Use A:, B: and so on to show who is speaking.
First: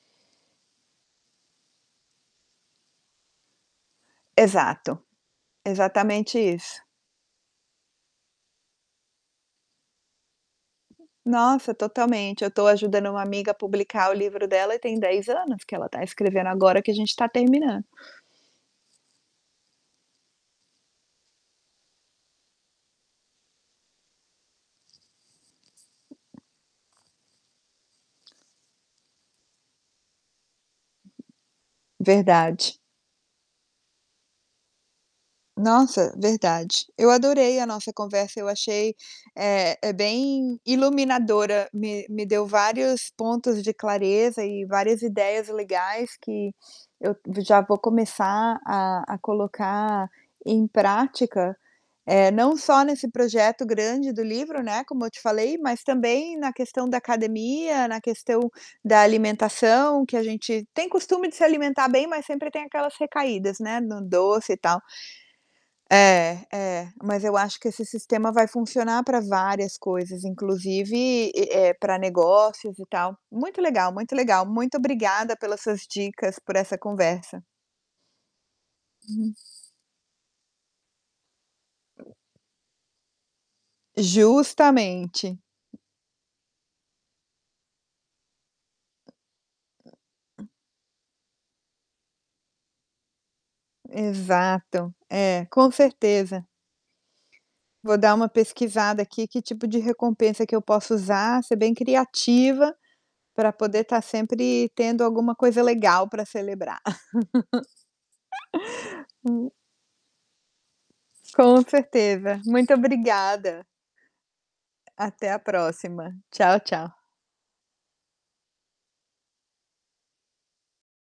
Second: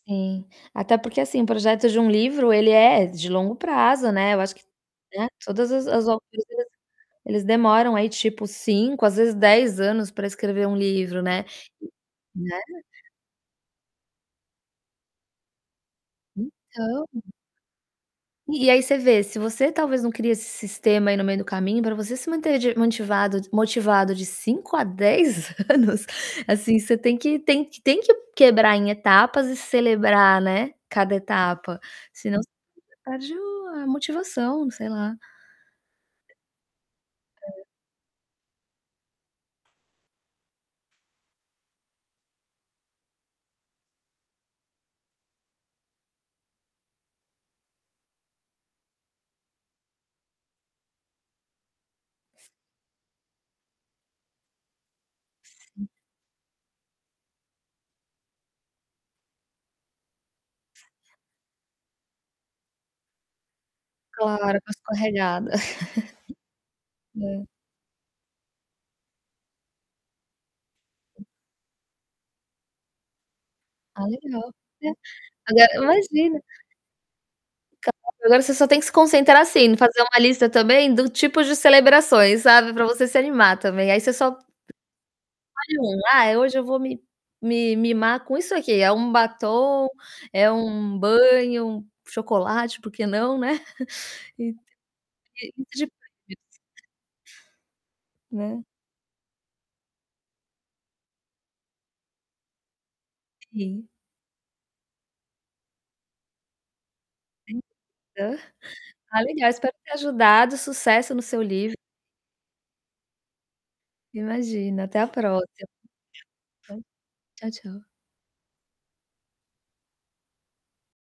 A: Sim. Até porque, assim, o projeto de um livro ele é de longo prazo, né. Eu acho que,
B: Exato,
A: né, todas as as autoras
B: exatamente
A: às vezes,
B: isso.
A: eles demoram aí, tipo, 5, às vezes, 10 anos pra escrever um livro, né.
B: Nossa,
A: E
B: totalmente. Eu
A: né.
B: tô ajudando uma amiga a publicar o livro dela e tem 10 anos que ela tá escrevendo, agora que a
A: Então
B: gente tá terminando.
A: E e aí você vê, se você talvez não cria esse sistema aí no meio do caminho pra você se manter de motivado motivado de 5 a 10 anos, assim, você tem que tem que tem que quebrar em etapas e celebrar, né, cada etapa, senão você
B: Verdade.
A: perde o a motivação, sei lá.
B: Nossa, verdade. Eu adorei
A: É.
B: a nossa conversa, eu achei eh, é bem iluminadora, me me deu vários pontos de clareza e várias ideias legais que eu já vou começar a a colocar em prática, eh, não só nesse projeto grande do livro, né, como eu te falei, mas
A: Sim.
B: também na questão da academia, na questão da alimentação, que a gente tem costume de se alimentar bem, mas sempre tem aquelas recaídas, né, no doce e
A: Claro, uma
B: tal.
A: escorregada.
B: É, é, mas eu
A: É.
B: acho que esse sistema vai funcionar pra várias coisas, inclusive e e, pra negócios e tal. Muito legal,
A: Ah,
B: muito legal.
A: legal.
B: Muito
A: É,
B: obrigada pelas
A: agora
B: suas dicas,
A: imagina.
B: por essa conversa.
A: Claro, agora você só tem que se
B: Hum.
A: concentrar, assim, em fazer uma lista também do tipos de celebrações, sabe, pra você se animar também. Aí você só
B: Justamente.
A: escolhe um: "Ah, hoje eu vou me me mimar com isso aqui", é um batom, é um banho, um chocolate, por que não, né? E
B: Exato. É,
A: e e
B: com
A: tipo, isso
B: certeza. Vou dar uma
A: Né.
B: pesquisada aqui que tipo de recompensa que eu posso usar, ser bem criativa pra poder
A: Sim.
B: tá sempre tendo alguma coisa legal pra celebrar.
A: Sim, aham. Ah, legal,
B: Hum.
A: espero ter ajudado. Sucesso no seu
B: Com
A: livro.
B: certeza, muito obrigada.
A: Imagina, até a
B: Até a
A: próxima.
B: próxima. Tchau,
A: [unintelligible]
B: tchau.
A: Tchau, tchau.